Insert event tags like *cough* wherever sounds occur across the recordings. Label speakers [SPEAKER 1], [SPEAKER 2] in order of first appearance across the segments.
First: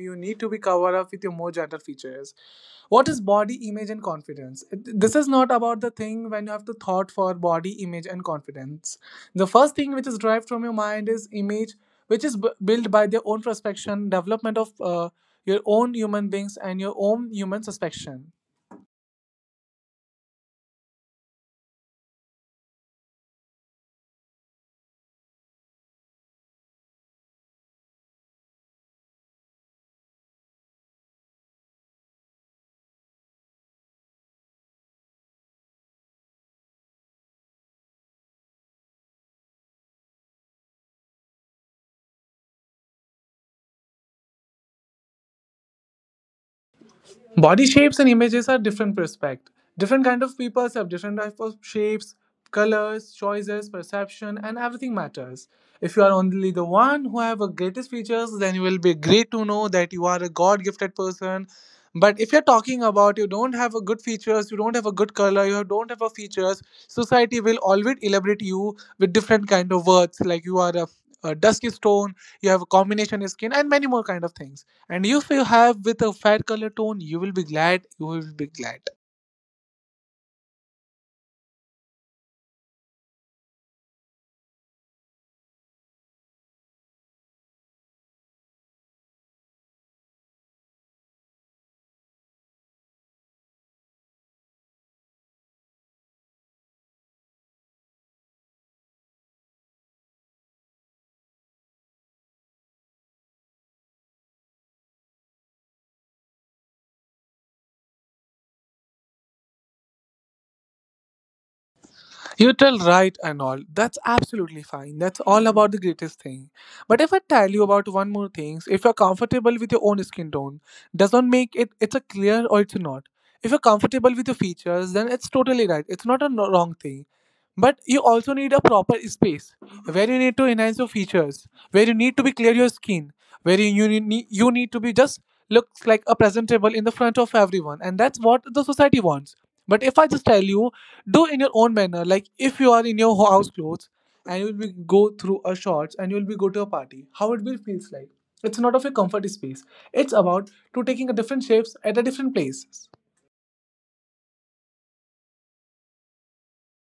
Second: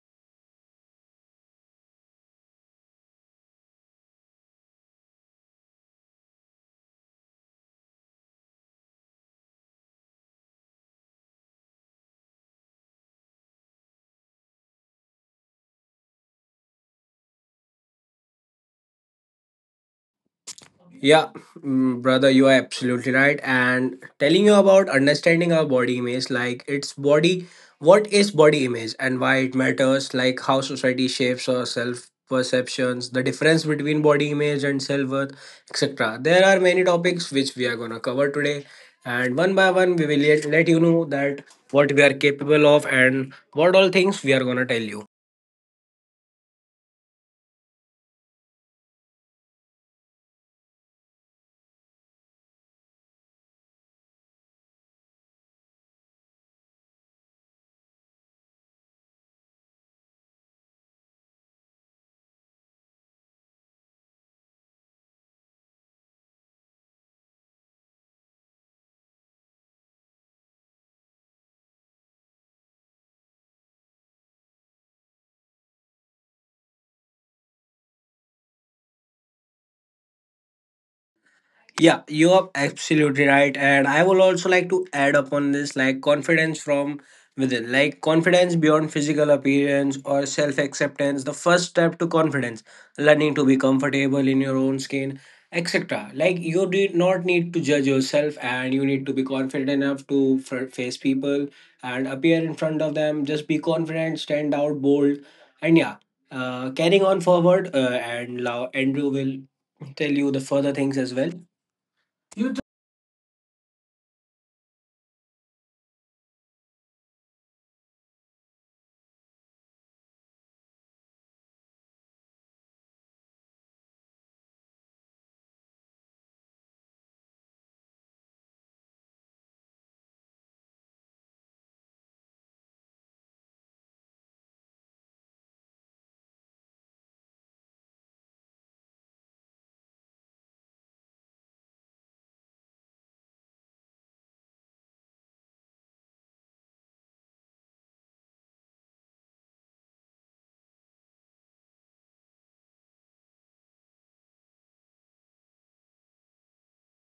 [SPEAKER 1] you need to be covered up with your more gentle features. What is body image and confidence? This is not about the thing when you have to thought for body image and confidence. The first thing which is derived from your mind is image, which is built by their own perception, development of your own human beings and your own human suspicion.
[SPEAKER 2] Yeah, brother, you are absolutely right. And telling you about understanding our body image, like its body, what is body image and why it matters, like how society shapes our self perceptions, the difference between body image and self worth, etc. There are many topics which we are gonna cover today, and one by one, we will let you know that what we are capable of and what all things we are gonna tell you.
[SPEAKER 1] Body shapes and images are different perspective, different kind of people have different type of shapes, colors, choices, perception, and everything matters. If you are only the one who have the greatest features, then you will be great to know that you are a god gifted person. But if you're talking about you don't have a good features, you don't have a good color, you don't have a features, society will always elaborate you with different kind of words like you are a dusky stone, you have a combination skin and many more kind of things. And if you have with a fat color tone, you will be glad. You will be glad.
[SPEAKER 2] Yeah, you are absolutely right. And I will also like to add upon this, like confidence from within, like confidence beyond physical appearance or self acceptance, the first step to confidence, learning to be comfortable in your own skin, etc. Like, you do not need to judge yourself, and you need to be confident enough to face people and appear in front of them. Just be confident, stand out bold, and yeah, carrying on forward. And now, Andrew will tell you the further things as well. You
[SPEAKER 1] You tell right and all. That's absolutely fine. That's all about the greatest thing. But if I tell you about one more thing, if you're comfortable with your own skin tone, doesn't make it it's a clear or it's not. If you're comfortable with your features, then it's totally right. It's not a wrong thing. But you also need a proper space where you need to enhance your features, where you need to be clear your skin, where you need to be just looks like a presentable in the front of everyone, and that's what the society wants. But if I just tell you, do in your own manner, like if you are in your house clothes and you will be go through a shorts and you will be go to a party, how it will feels like? It's not of a comfort space. It's about to taking a different shapes at a different places.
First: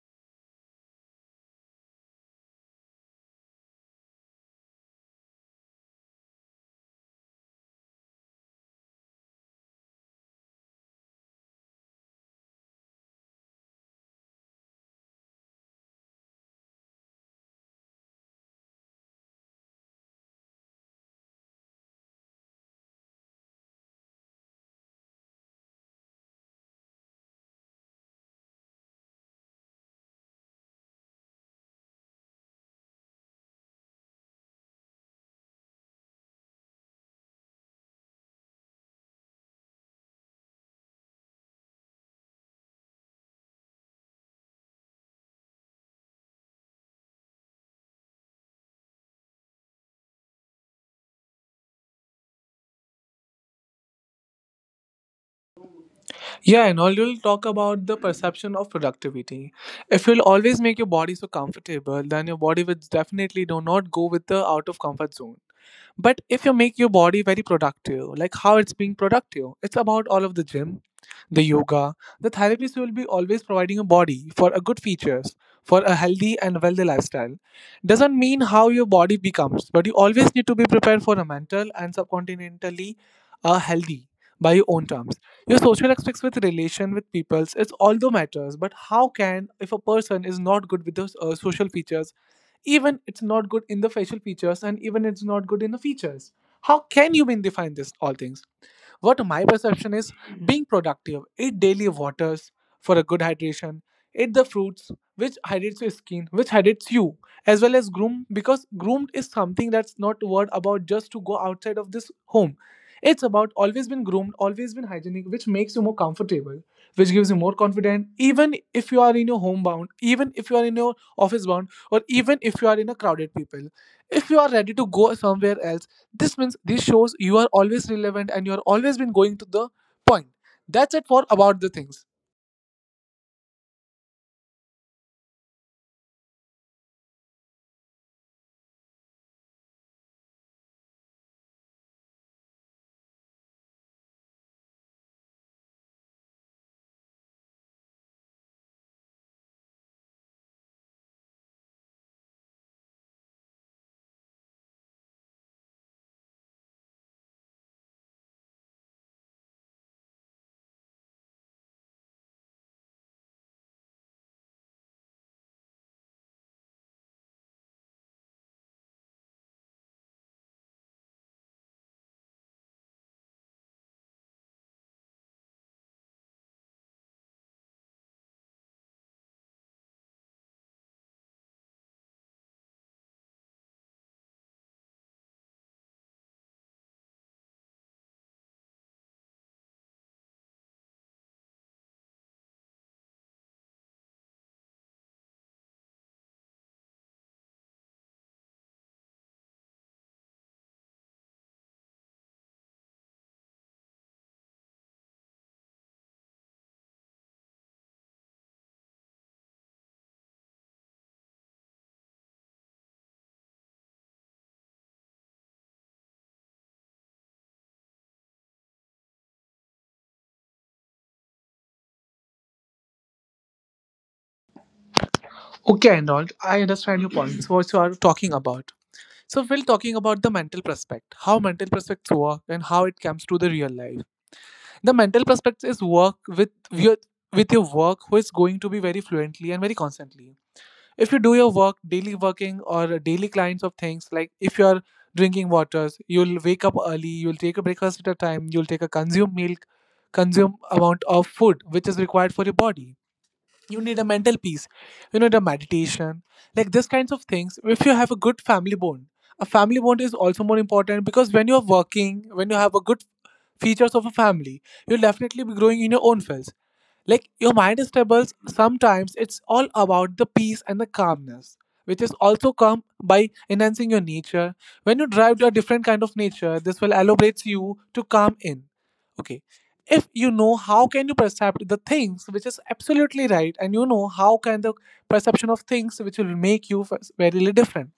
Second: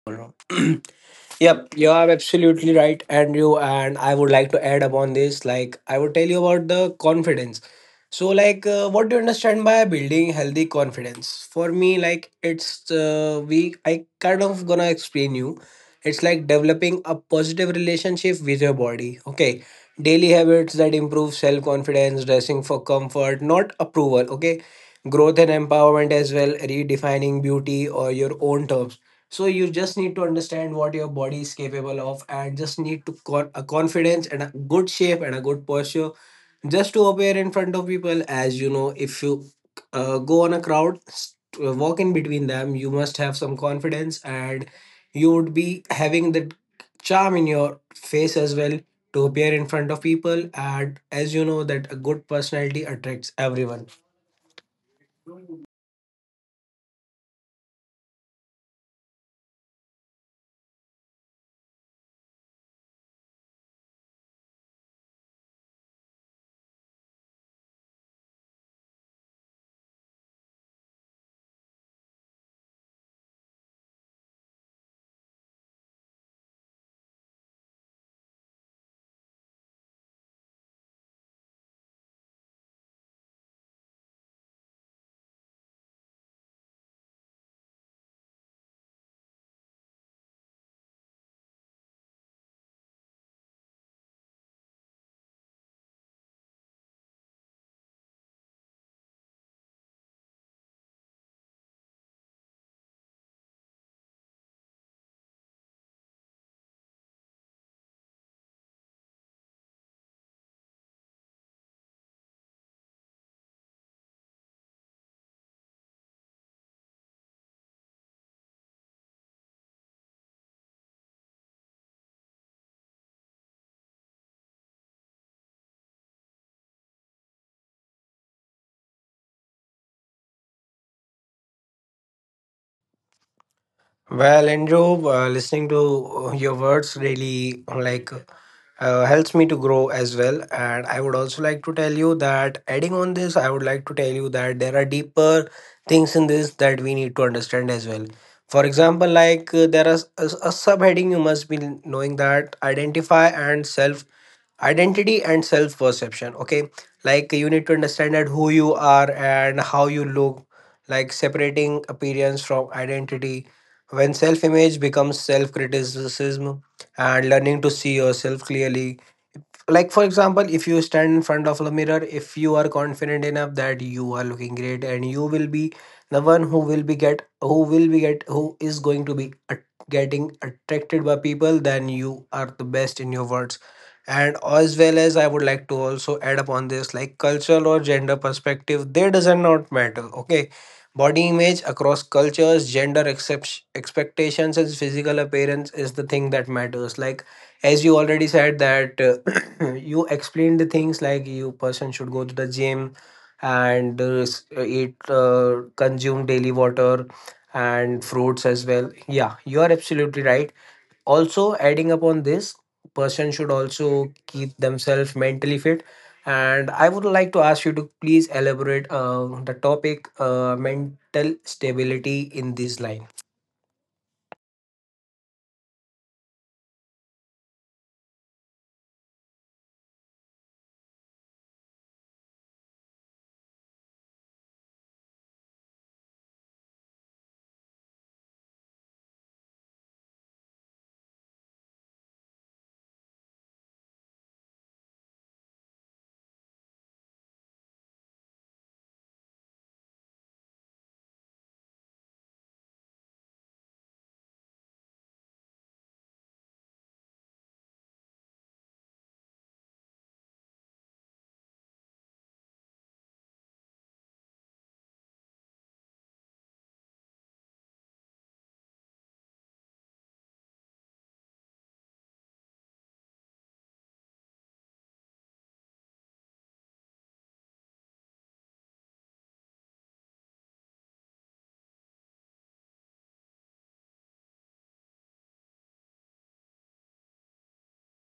[SPEAKER 2] do- *clears throat* yep, you are absolutely right, Andrew. And I would like to add upon this. Like, I would tell you about the confidence. So, what do you understand by building healthy confidence? For me, like, it's we. I kind of gonna explain you. It's like developing a positive relationship with your body. Okay, daily habits that improve self confidence, dressing for comfort, not approval. Okay, growth and empowerment as well, redefining beauty or your own terms. So you just need to understand what your body is capable of and just need to a confidence and a good shape and a good posture just to appear in front of people. As you know, if you go on a walk in between them, you must have some confidence, and you would be having that charm in your face as well to appear in front of people. And as you know that a good personality attracts everyone.
[SPEAKER 1] Yeah, and all you'll talk about the perception of productivity. If you'll always make your body so comfortable, then your body will definitely do not go with the out of comfort zone. But if you make your body very productive, like how it's being productive, it's about all of the gym, the yoga, the therapist will be always providing a body for a good features, for a healthy and wealthy lifestyle. Doesn't mean how your body becomes, but you always need to be prepared for a mental and subcontinentally healthy by your own terms. Your social aspects with relation with peoples, it's although matters, but how can if a person is not good with those social features, even it's not good in the facial features and even it's not good in the features, how can you mean define this all things? What my perception is, being productive, eat daily waters for a good hydration, eat the fruits which hydrates your skin, which hydrates you, as well as groom, because groomed is something that's not word about just to go outside of this home. It's about always been groomed, always been hygienic, which makes you more comfortable, which gives you more confidence, even if you are in your homebound, even if you are in your office bound, or even if you are in a crowded people. If you are ready to go somewhere else, this means this shows you are always relevant and you are always been going to the point. That's it for about the things.
[SPEAKER 2] Well, Andrew, listening to your words really helps me to grow as well. And I would also like to tell you that adding on this, I would like to tell you that there are deeper things in this that we need to understand as well. For example, there is a subheading you must be knowing, that identify and self identity and self perception. Okay, like you need to understand that who you are and how you look, like separating appearance from identity, when self image becomes self criticism, and learning to see yourself clearly. Like, for example, if you stand in front of a mirror, if you are confident enough that you are looking great, and you will be the one who is going to be getting attracted by people, then you are the best in your words. And as well as I would like to also add upon this, like cultural or gender perspective, they doesn't not matter. Okay. Body image across cultures, gender expectations, and physical appearance is the thing that matters. Like, as you already said, that *clears throat* you explained the things, like you person should go to the gym and eat, consume daily water and fruits as well. Yeah, you are absolutely right. Also, adding upon this, person should also keep themselves mentally fit. And I would like to ask you to please elaborate the topic, mental stability, in this line.
[SPEAKER 1] Okay, Arnold, I understand your points. What you are talking about. So we're talking about the mental prospect, how mental prospects work and how it comes to the real life. The mental prospect is work with your work who is going to be very fluently and very constantly. If you do your work daily working or daily clients of things, like if you're drinking waters, you'll wake up early, you'll take a breakfast at a time, you'll take a consume milk, consume amount of food which is required for your body. You need a mental peace, you need a meditation, like these kinds of things. If you have a good family bond, a family bond is also more important, because when you're working, when you have a good features of a family, you'll definitely be growing in your own fields. Like your mind is stable, sometimes it's all about the peace and the calmness, which is also come by enhancing your nature. When you drive to a different kind of nature, this will elaborate you to calm in. Okay, if you know how can you perceive the things which is absolutely right, and you know how can the perception of things which will make you very different.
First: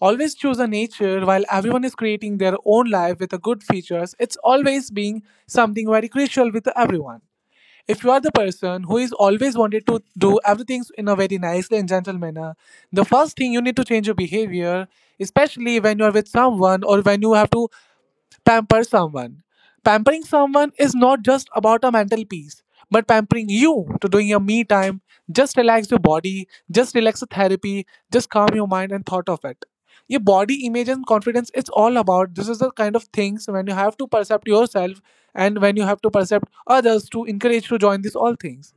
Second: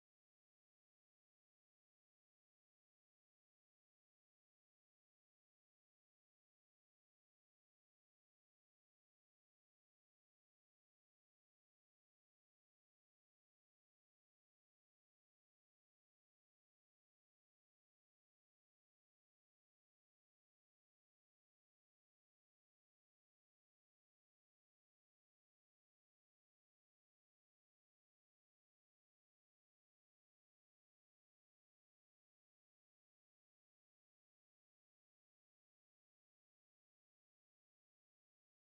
[SPEAKER 1] Always choose a nature while everyone is creating their own life with a good features, it's always being something very crucial with everyone. If you are the person who is always wanted to do everything in a very nicely and gentle manner, the first thing you need to change your behavior, especially when you are with someone or when you have to pamper someone. Pampering someone is not just about a mental peace, but pampering you to doing your me time. Just relax your body, just relax the therapy, just calm your mind and thought of it. Your body image and confidence it's all about. This is the kind of things when you have to percept yourself, and when you have to percept others to encourage to join these all things.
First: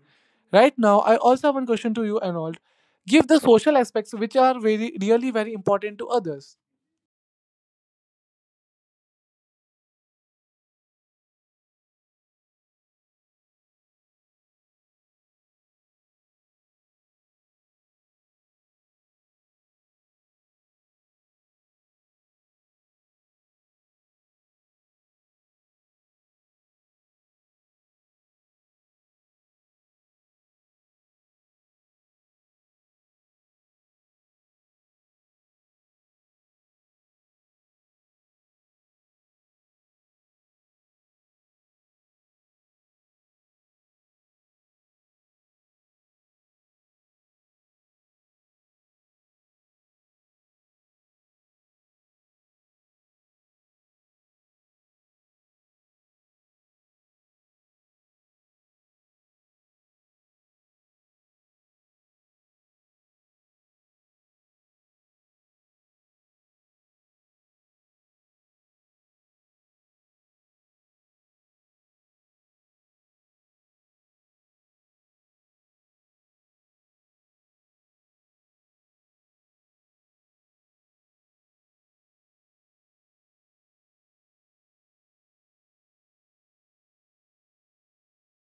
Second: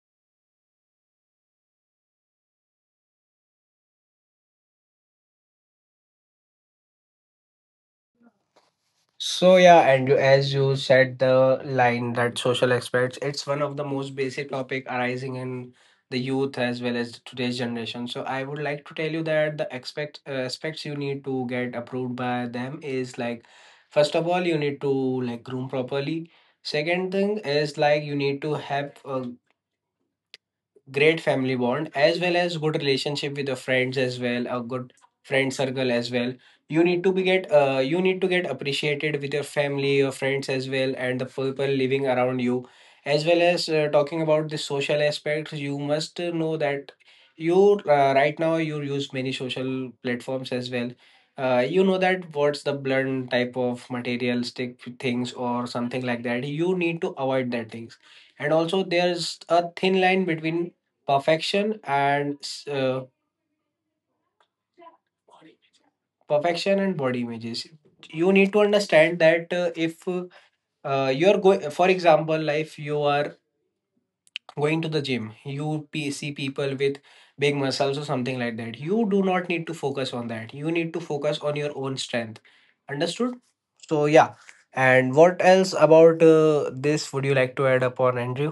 [SPEAKER 1] Right now I also have one question to you, Arnold. Give the social aspects which are very really very important to others.
[SPEAKER 2] So yeah, and you, as you said, the line that social aspects, it's one of the most basic topic arising in the youth as well as today's generation. So I would like to tell you that the expect aspects you need to get approved by them is like, first of all, you need to like groom properly. Second thing is like you need to have a great family bond, as well as good relationship with your friends, as well a good friend circle as well. You need to be get you need to get appreciated with your family, your friends as well, and the people living around you. As well as, talking about the social aspects, you must know that you right now you use many social platforms as well. You know that what's the blunt type of materialistic things or something like that, you need to avoid that things. And also there's a thin line between perfection and s- uh, perfection and body images. You need to understand that if you're going, for example, like if you are going to the gym, you see people with big muscles or something like that. You do not need to focus on that, you need to focus on your own strength. Understood? So yeah, and what else about this would you like to add upon, Andrew?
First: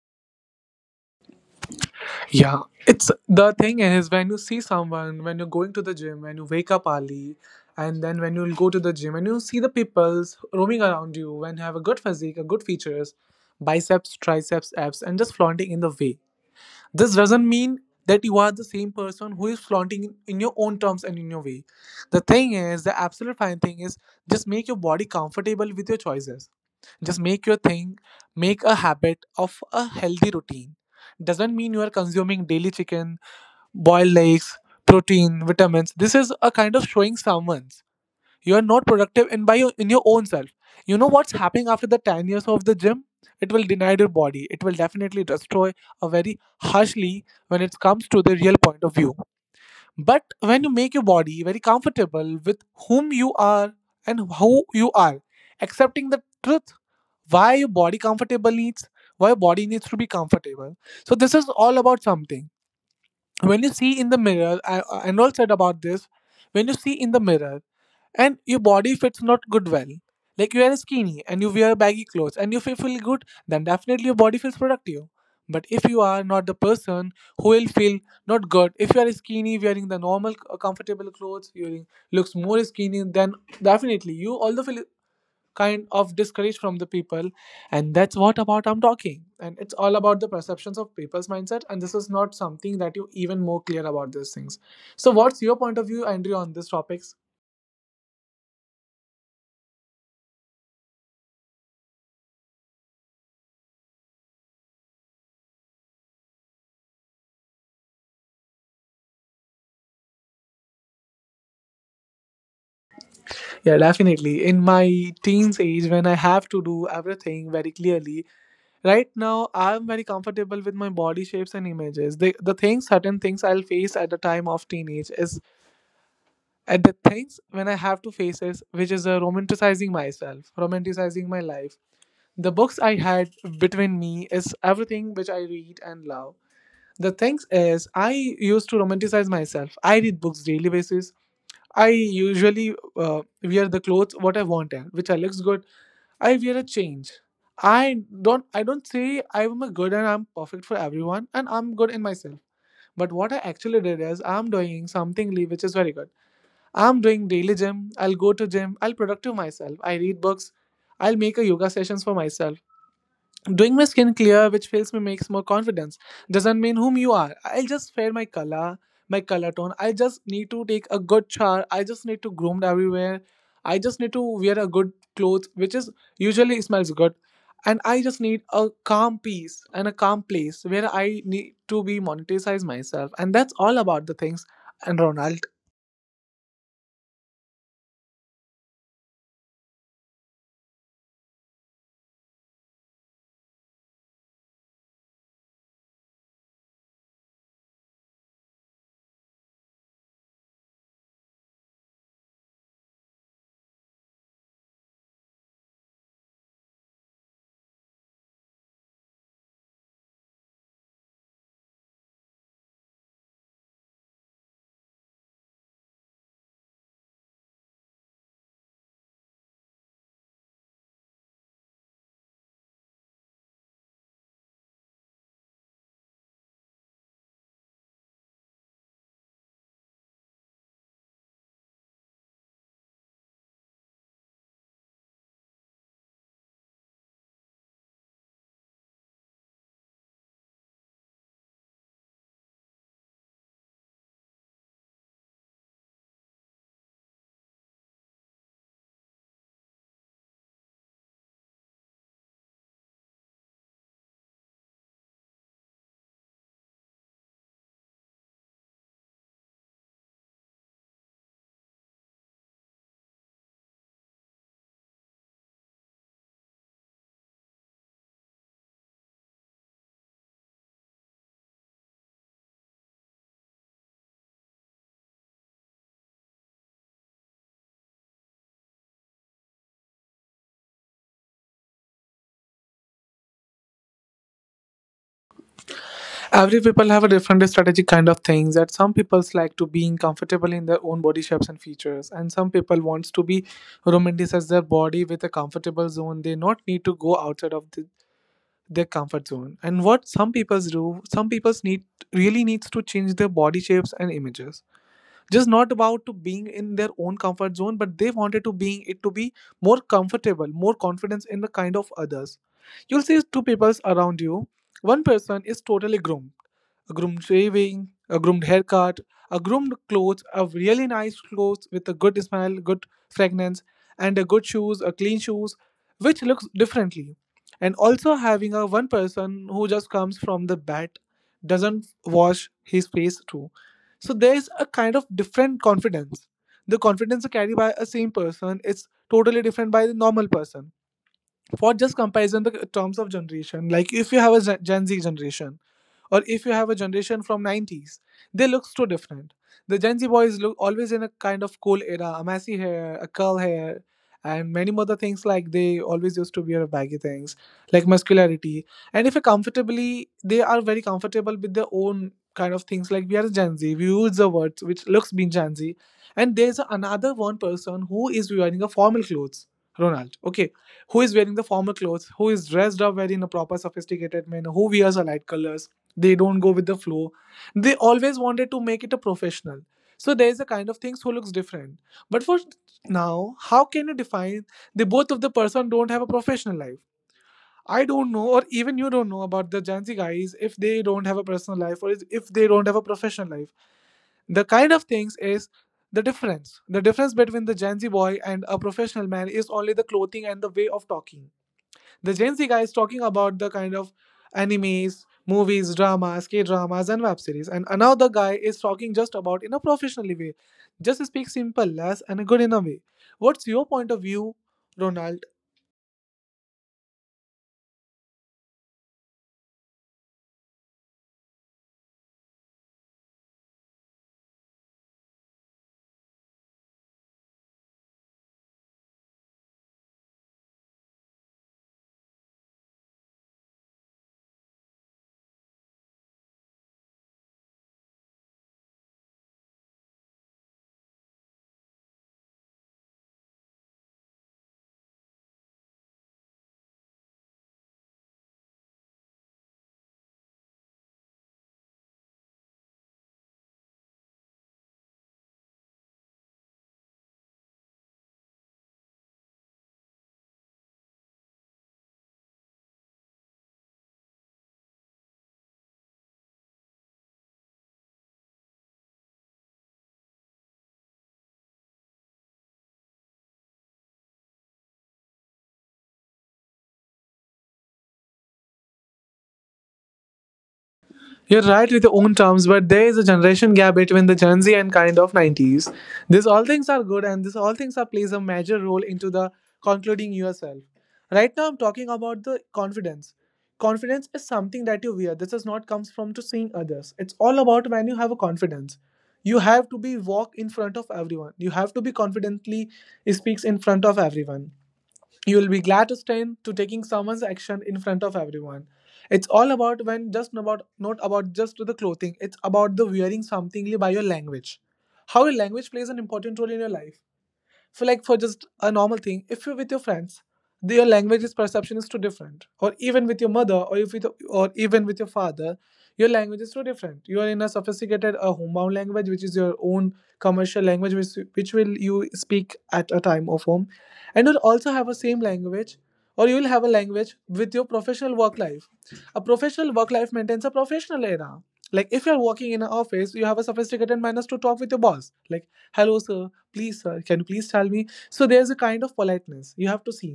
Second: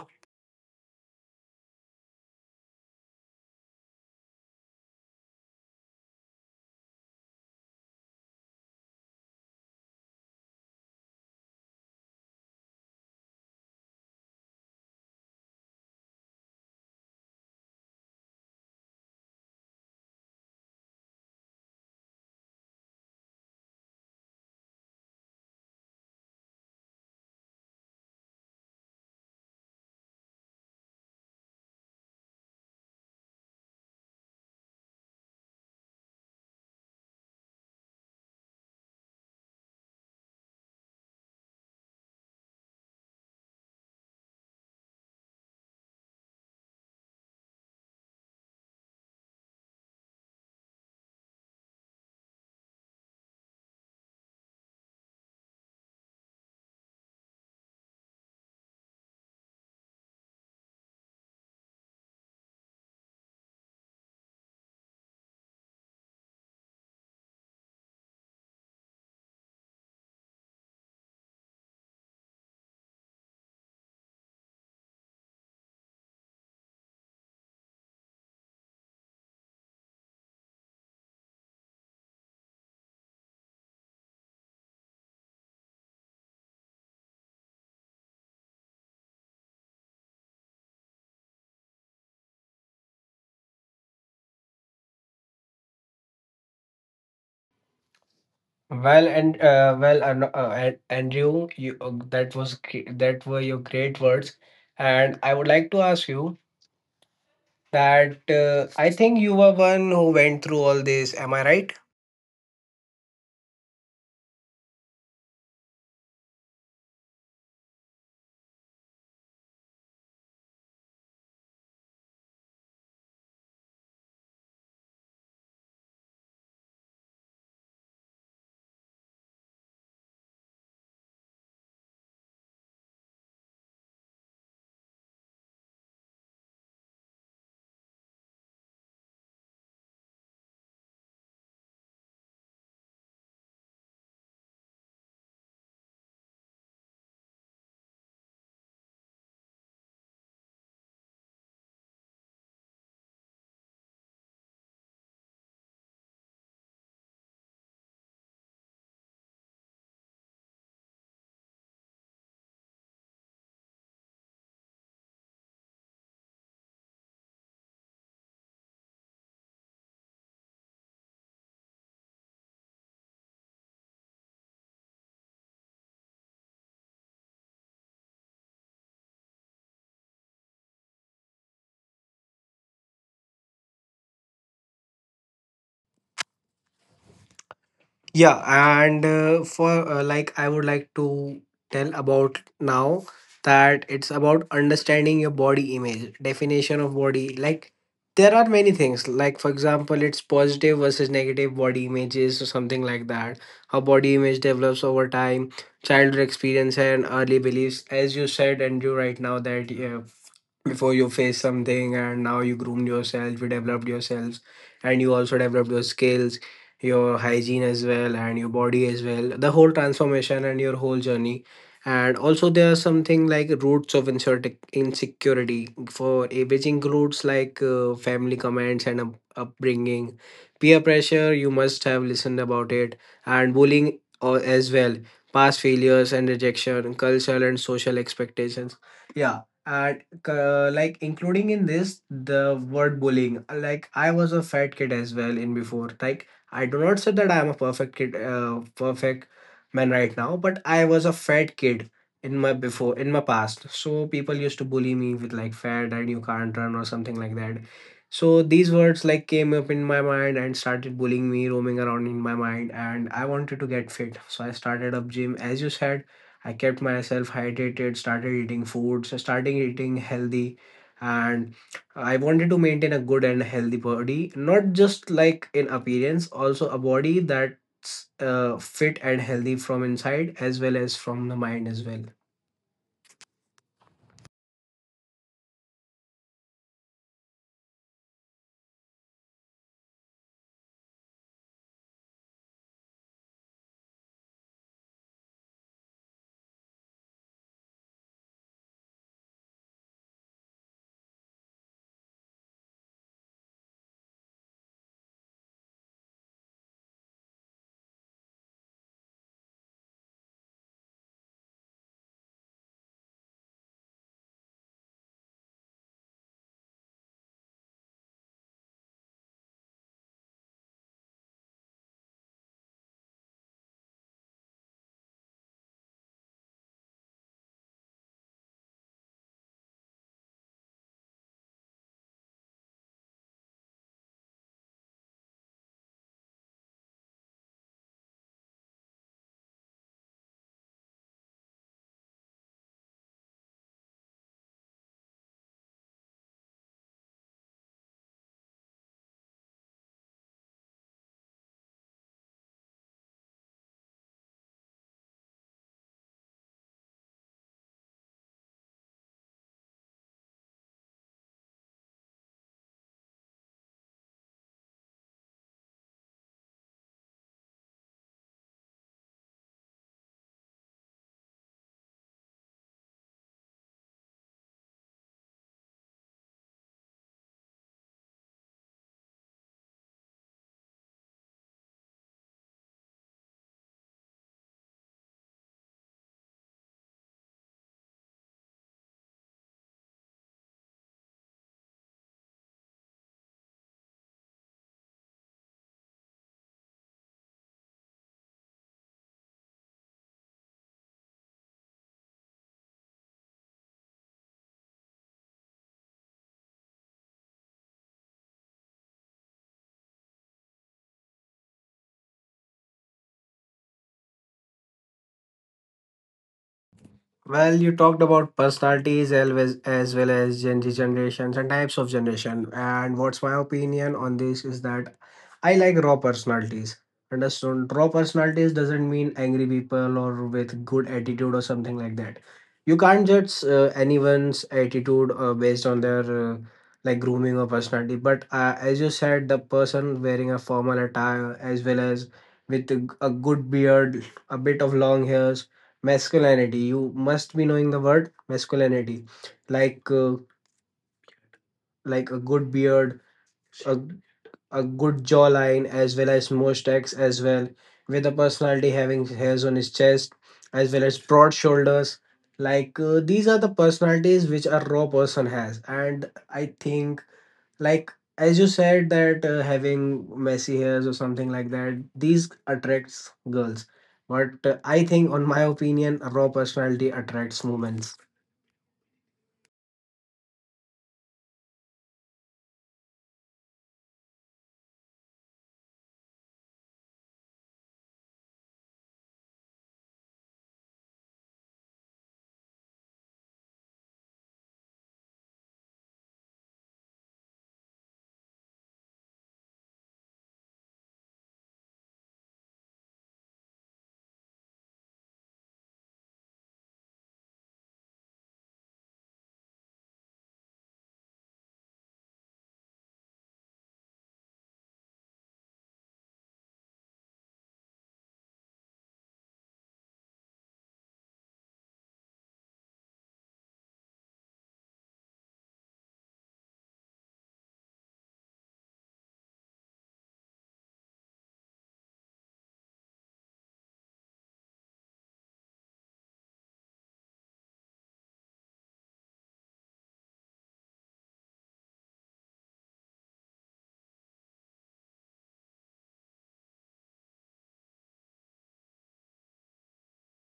[SPEAKER 1] Yeah, it's the thing is when you see someone, when you're going to the gym, when you wake up early, and then when you will go to the gym and you see the peoples roaming around you, when you have a good physique, a good features, biceps, triceps, abs, and just flaunting in the way. This doesn't mean that you are the same person who is flaunting in your own terms and in your way. The thing is, the absolute fine thing is, just make your body comfortable with your choices, just make your thing, make a habit of a healthy routine. Doesn't mean you are consuming daily chicken, boiled eggs, protein, vitamins. This is a kind of showing someone's you are not productive in by your, in your own self. You know what's happening after the 10 years of the gym? It will deny your body, it will definitely destroy a very harshly when it comes to the real point of view. But when you make your body very comfortable with whom you are and how you are, accepting the truth, why your body comfortable needs, why your body needs to be comfortable. So this is all about something. When you see in the mirror, I Arnold said about this, when you see in the mirror and your body fits not good well, like you are skinny and you wear baggy clothes and you feel good, then definitely your body feels productive. But if you are not the person who will feel not good, if you are skinny wearing the normal comfortable clothes, you will- looks more skinny, then definitely you although feel kind of discouraged from the people. And that's what about I'm talking, and it's all about the perceptions of people's mindset, and this is not something that you even more clear about these things. So what's your point of view, Andrew, on these topics?
[SPEAKER 2] Well, Andrew, you that were your great words, and I would like to ask you that I think you were one who went through all this. Am I right?
[SPEAKER 1] Yeah, definitely in my teens age, when I have to do everything very clearly, right now I'm very comfortable with my body shapes and images. The things, certain things I'll face at the time of teenage is at the things when I have to face is which is romanticizing myself, romanticizing my life. The books I had between me is everything which I read and love. The things is I used to romanticize myself. I read books daily basis. I usually wear the clothes what I wanted, which I looks good. I wear a change. I don't say I'm a good and I'm perfect for everyone and I'm good in myself. But what I actually did is I'm doing something which is very good. I'm doing daily gym. I'll go to gym. I'll productive myself. I read books. I'll make a yoga sessions for myself. Doing my skin clear, which feels me makes more confidence, doesn't mean whom you are. I'll just fair my color tone. I just need to take a good shower. I just need to groomed everywhere. I just need to wear a good clothes, which is usually smells good. And I just need a calm peace and a calm place where I need to be monetized myself. And that's all about the things and around.
[SPEAKER 2] Yeah, and for like I would like to tell about now that it's about understanding your body image, definition of body. Like there are many things. Like for example, it's positive versus negative body images or something like that. How body image develops over time, childhood experience and early beliefs, as you said and you right now, that yeah, before you face something and now you groomed yourself, you developed yourselves, and you also developed your skills, your hygiene as well, and your body as well, the whole transformation and your whole journey. And also there are something like roots of insecurity for which includes like, family comments and upbringing, peer pressure you must have listened about it, and bullying or as well, past failures and rejection, cultural and social expectations. Yeah, and like including in this the word bullying, like I was a fat kid as well in before. Like, I do not say that I am a perfect man right now, but I was a fat kid in my before, in my past. So people used to bully me with like fat and you can't run or something like that. So these words like came up in my mind and started bullying me, roaming around in my mind, and I wanted to get fit, so I started up gym. As you said, I kept myself hydrated, started eating foods, starting eating healthy, and I wanted to maintain a good and healthy body, not just like in appearance, also a body that's fit and healthy from inside as well as from the mind as well.
[SPEAKER 1] Every people have a different strategic kind of things that some people like to being comfortable in their own body shapes and features, and some people wants to be romanticize their body with a comfortable zone. They not need to go outside of their comfort zone. And what some people do, some people need really needs to change their body shapes and images, just not about to being in their own comfort zone, but they wanted to being it to be more comfortable, more confidence in the kind of others. You'll see two peoples around you. One person is totally groomed, a groomed shaving, a groomed haircut, a groomed clothes, a really nice clothes with a good smell, good fragrance, and a good shoes, a clean shoes, which looks differently. And also having a one person who just comes from the bat, doesn't wash his face too. So there's a kind of different confidence. The confidence carried by a same person is totally different by the normal person. For just comparison, the terms of generation, like if you have a Gen Z generation, or if you have a generation from '90s, they look so different. The Gen Z boys look always in a kind of cool era, a messy hair, a curl hair, and many more other things. Like they always used to wear baggy things, like muscularity. And if you comfortably, they are very comfortable with their own kind of things. Like we are Gen Z, we use the words which looks being Gen Z. And there's another one person who is wearing a formal clothes. Ronald, okay, who is wearing the formal clothes, who is dressed up very in a proper sophisticated manner, who wears a light colors, they don't go with the flow. They always wanted to make it a professional. So there is a kind of things who looks different. But for now, how can you define the both of the person don't have a professional life? I don't know, or even you don't know about the Gen Z guys if they don't have a personal life, or if they don't have a professional life. The kind of things is the difference between the Gen Z boy and a professional man is only the clothing and the way of talking. The Gen Z guy is talking about the kind of animes, movies, dramas, K dramas, and web series. And another guy is talking just about in a professional way. Just speak simple, less, and good in a way. What's your point of view, Ronald?
[SPEAKER 2] Well, you talked about personalities as well as well as Gen Z generations and types of generation. And what's my opinion on this is that I like raw personalities. Understood? Raw personalities doesn't mean angry people or with good attitude or something like that. You can't judge anyone's attitude based on their like grooming or personality. But as you said, the person wearing a formal attire as well as with a good beard, a bit of long hairs, masculinity, you must be knowing the word masculinity, like uh, like a good beard, a, a good jawline, as well as mustache as well, with a personality having hairs on his chest as well as broad shoulders. Like, these are the personalities which a raw person has, and I think, like, as you said that having messy hairs or something like that, these attracts girls, but I think on my opinion, a raw personality attracts women.
[SPEAKER 1] You're right with your own terms, but there is a generation gap between the Gen Z and kind of '90s. These all things are good, and this all things are plays a major role into the concluding yourself. Right now, I'm talking about the confidence. Confidence is something that you wear. This is not comes from to seeing others. It's all about when you have a confidence. You have to be walk in front of everyone. You have to be confidently speaks in front of everyone. You will be glad to stand to taking someone's action in front of everyone. It's all about when, just about not about just the clothing, it's about the wearing something by your language, how your language plays an important role in your life. For like, for just a normal thing, if you're with your friends, your language's perception is too different, or even with your mother, or if with, or even with your father, your language is too different. You are in a sophisticated homebound language, which is your own commercial language, which will you speak at a time of home. And you'll also have a same language, or you will have a language with your professional work life. A professional work life maintains a professional era. Like if you're working in an office, you have a sophisticated manners to talk with your boss, like hello sir, please sir, can you please tell me. So there's a kind of politeness you have to see.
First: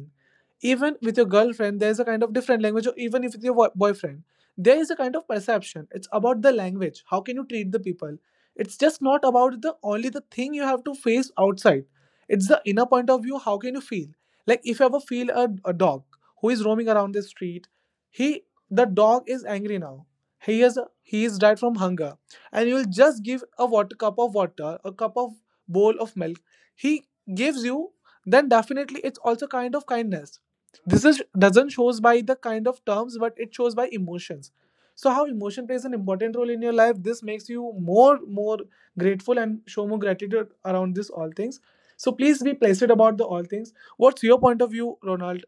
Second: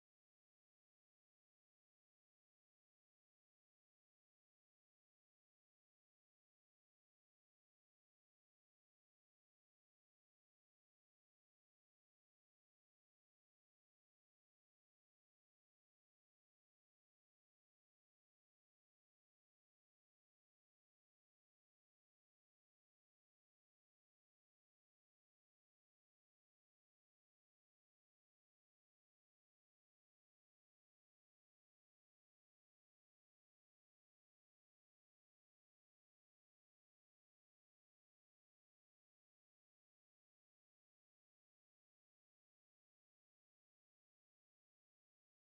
[SPEAKER 1] Even with your girlfriend, there's a kind of different language, or even if with your boyfriend, there is a kind of perception. It's about the language, how can you treat the people. It's just not about the only the thing you have to face outside. It's the inner point of view, how can you feel. Like if you ever feel a dog who is roaming around the street, he, the dog is angry now. He is, he is died from hunger. And you will just give a water, cup of water, a cup of, bowl of milk, he gives you, then definitely it's also kind of kindness. This is doesn't shows by the kind of terms, but it shows by emotions. So how emotion plays an important role in your life, this makes you more grateful and show more gratitude around this all things. So please be placid about the all things. What's your point of view, Ronald?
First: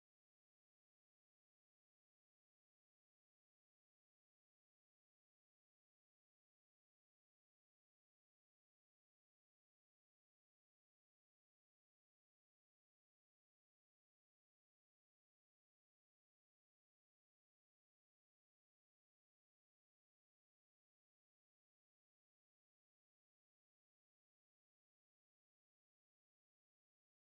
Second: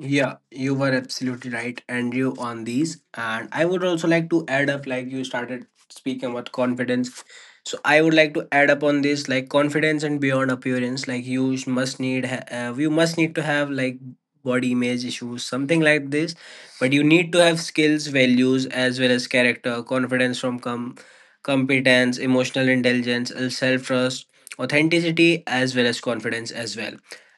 [SPEAKER 2] Yeah, you were absolutely right, Andrew, on these. And I would also like to add up, like you started speaking about confidence. So I would like to add up on this, like confidence and beyond appearance. Like you you must need to have like body image issues, something like this. But you need to have skills, values, as well as character, confidence from competence, emotional intelligence, self trust, authenticity, as well as confidence as well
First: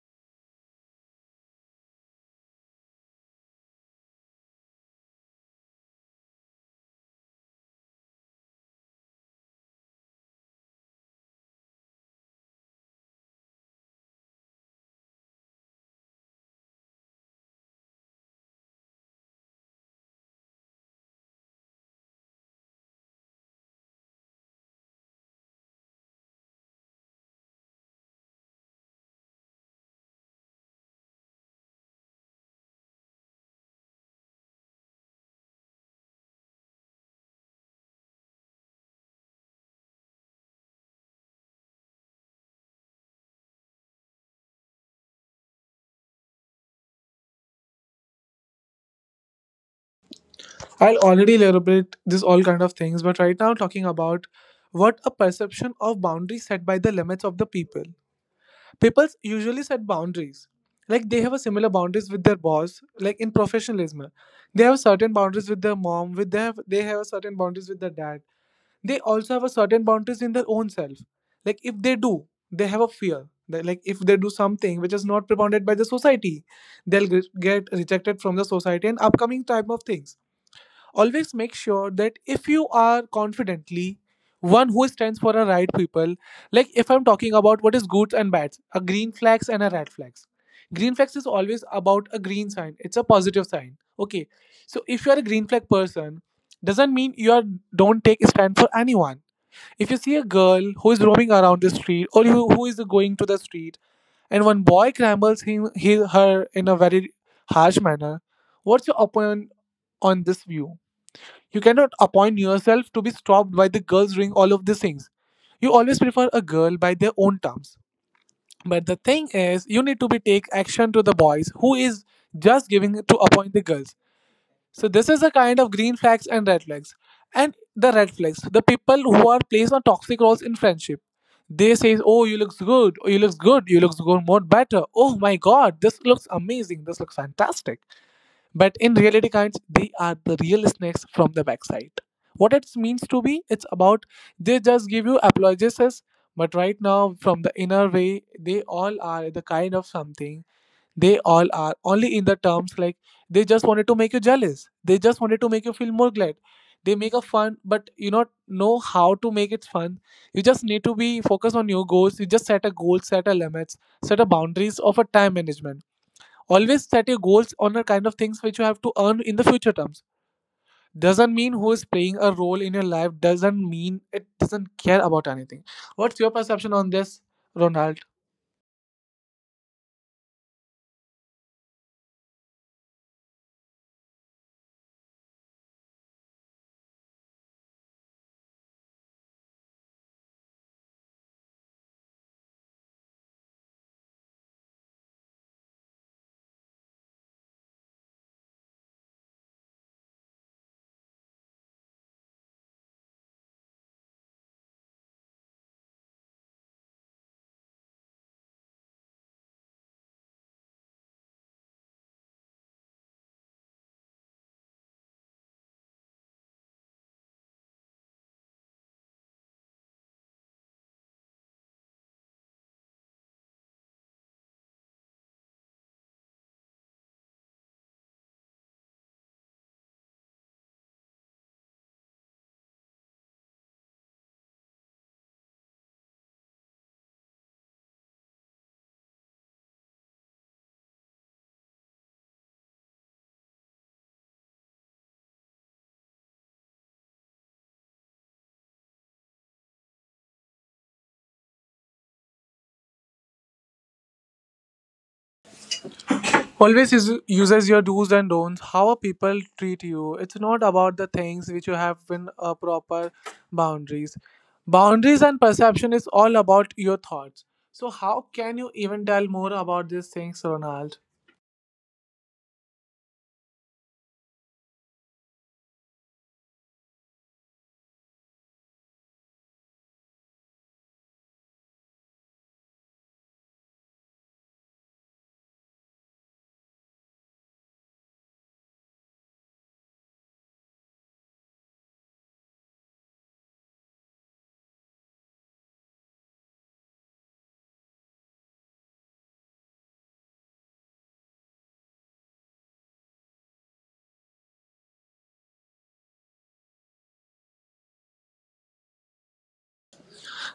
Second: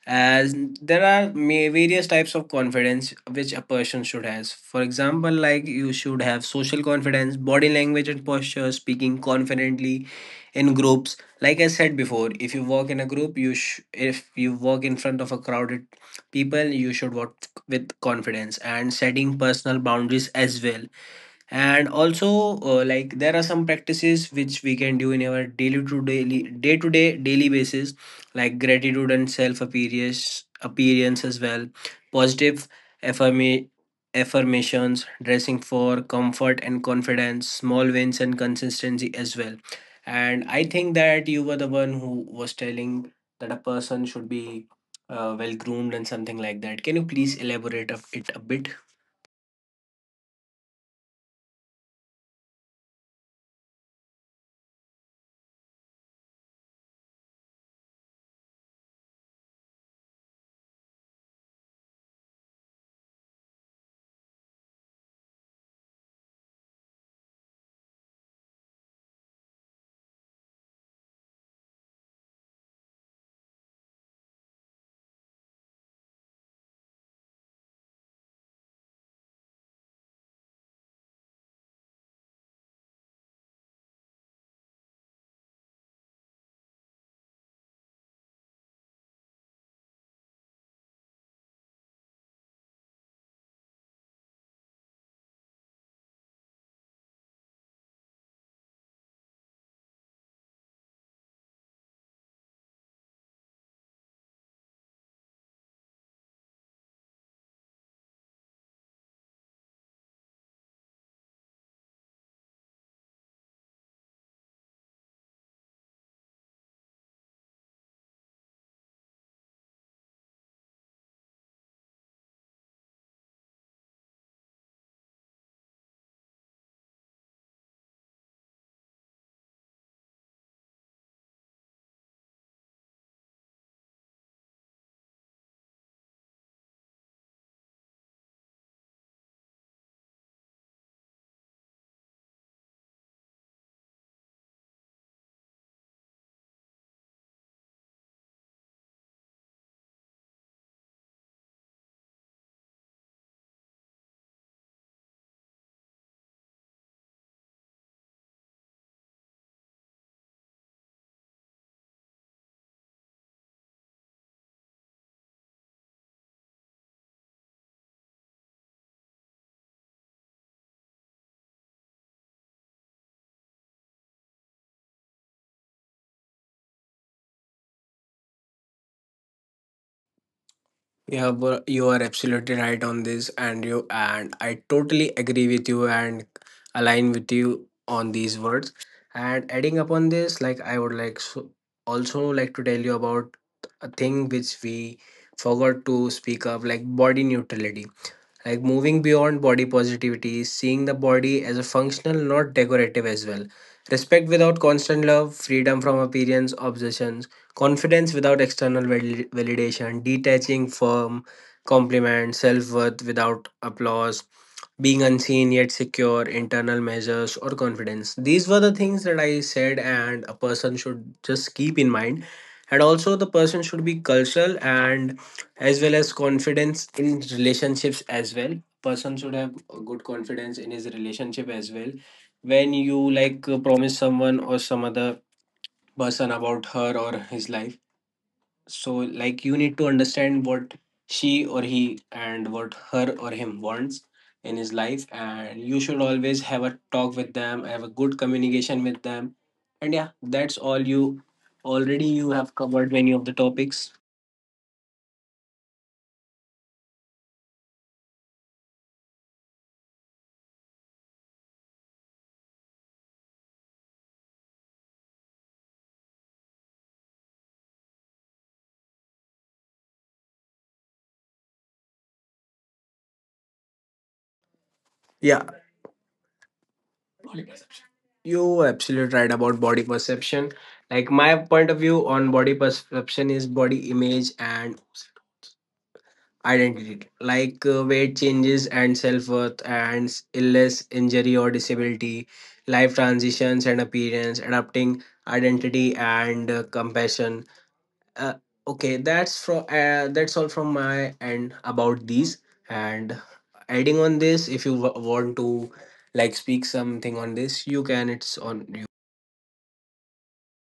[SPEAKER 2] as there are various types of confidence which a person should has. For example, like you should have social confidence, body language and posture, speaking confidently in groups. Like I said before, if you work in a group, you if you work in front of a crowded people, you should work with confidence, and setting personal boundaries as well. And also, like there are some practices which we can do in our daily to daily day to day daily basis, like gratitude and self appearance as well, positive affirma- affirmations, dressing for comfort and confidence, small wins and consistency as well. And I think that you were the one who was telling that a person should be well groomed and something like that. Can you please elaborate of it a bit?
[SPEAKER 1] I'll already elaborate this all kind of things, but right now talking about what a perception of boundary set by the limits of the people. People usually set boundaries. Like they have a similar boundaries with their boss, like in professionalism. They have certain boundaries with their mom, with they have certain boundaries with their dad. They also have a certain boundaries in their own self. Like if they do, they have a fear that like if they do something which is not propounded by the society, they'll get rejected from the society and upcoming type of things. Always make sure that if you are confidently one who stands for a right people, like if I'm talking about what is goods and bads, a green flags and a red flags. Green flags is always about a green sign. It's a positive sign. Okay. So if you are a green flag person, doesn't mean you are don't take stand for anyone. If you see a girl who is roaming around the street, or who is going to the street, and one boy crumbles him, he, her in a very harsh manner, what's your opinion on this view? You cannot appoint yourself to be stopped by the girls ring all of these things. You always prefer a girl by their own terms. But the thing is, you need to be take action to the boys who is just giving to appoint the girls. So this is a kind of green flags and red flags. And the red flags, the people who are placed on toxic roles in friendship. They say, "Oh, you looks good, oh you looks good more better. Oh my god, this looks amazing, this looks fantastic." But in reality, kinds, they are the real snakes from the backside. What it means to be, it's about they just give you apologies, but right now, from the inner way, they all are the kind of something. They all are only in the terms like they just wanted to make you jealous. They just wanted to make you feel more glad. They make a fun, but you not know how to make it fun. You just need to be focused on your goals. You just set a goal, set a limits, set a boundaries of a time management. Always set your goals on the kind of things which you have to earn in the future terms. Doesn't mean who is playing a role in your life, doesn't mean it doesn't care about anything. What's your perception on this, Ronald?
[SPEAKER 2] Yeah, but you are absolutely right on this, and you and I totally agree with you and align with you on these words. And adding upon this, like I would like so also like to tell you about a thing which we forgot to speak of, like body neutrality, like moving beyond body positivity, seeing the body as a functional not decorative as well, respect without constant love, freedom from appearance obsessions, confidence without external validation, detaching from compliments, self-worth without applause, being unseen yet secure, internal measures or confidence. These were the things that I said, and a person should just keep in mind. And also the person should be cultural and as well as confidence in relationships as well. Person should have a good confidence in his relationship as well. When you like promise someone or some other person about her or his life, so like you need to understand what she or he and what her or him wants in his life, and you should always have a talk with them, have a good communication with them. And yeah, that's all. You already you have covered many of the topics.
[SPEAKER 1] Always is, uses your do's and don'ts, how people treat you. It's not about the things which you have in a proper boundaries. Boundaries and perception is all about your thoughts. So, how can you even tell more about these things, Ronald?
[SPEAKER 2] Yeah, you absolutely right about body perception. Like my point of view on body perception is body image and identity. Like, weight changes and self worth, and illness, injury or disability, life transitions and appearance, adapting identity, and compassion. Uh, okay, that's from that's all from my end about these. And adding on this, if you want to like speak something on this, you can. It's on you.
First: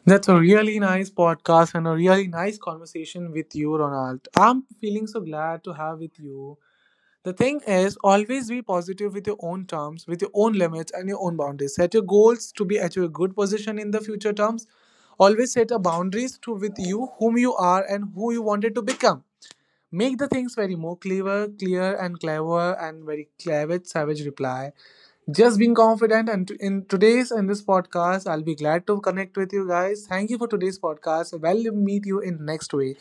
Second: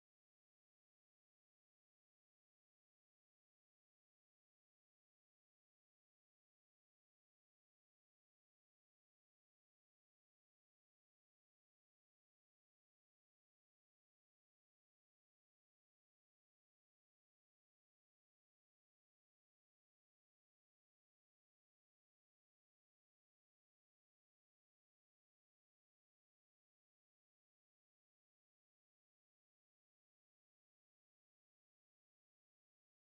[SPEAKER 1] That's a really nice podcast and a really nice conversation with you, Ronald. I'm feeling so glad to have with you. The thing is, always be positive with your own terms, with your own limits and your own boundaries. Set your goals to be at your good position in the future terms. Always set a boundaries to with you whom you are and who you wanted to become. Make the things very more clever, clear and clever and very clever savage reply. Just being confident. And in today's in this podcast, I'll be glad to connect with you guys. Thank you for today's podcast. Well, meet you in next way.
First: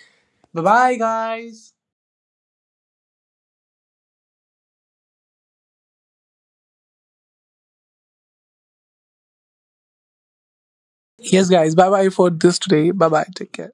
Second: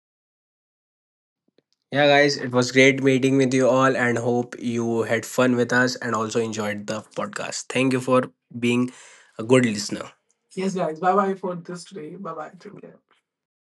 [SPEAKER 1] Bye bye, guys.
[SPEAKER 2] Yeah, guys, it was great meeting with you all, and hope you had fun with us and also enjoyed the podcast. Thank you for being a good listener. Yes, guys. Bye bye
[SPEAKER 1] Yes,
[SPEAKER 2] for
[SPEAKER 1] guys.
[SPEAKER 2] this
[SPEAKER 1] Bye bye
[SPEAKER 2] today.
[SPEAKER 1] for
[SPEAKER 2] Bye bye.
[SPEAKER 1] this
[SPEAKER 2] Take
[SPEAKER 1] today.
[SPEAKER 2] care.
[SPEAKER 1] Bye bye. Take care.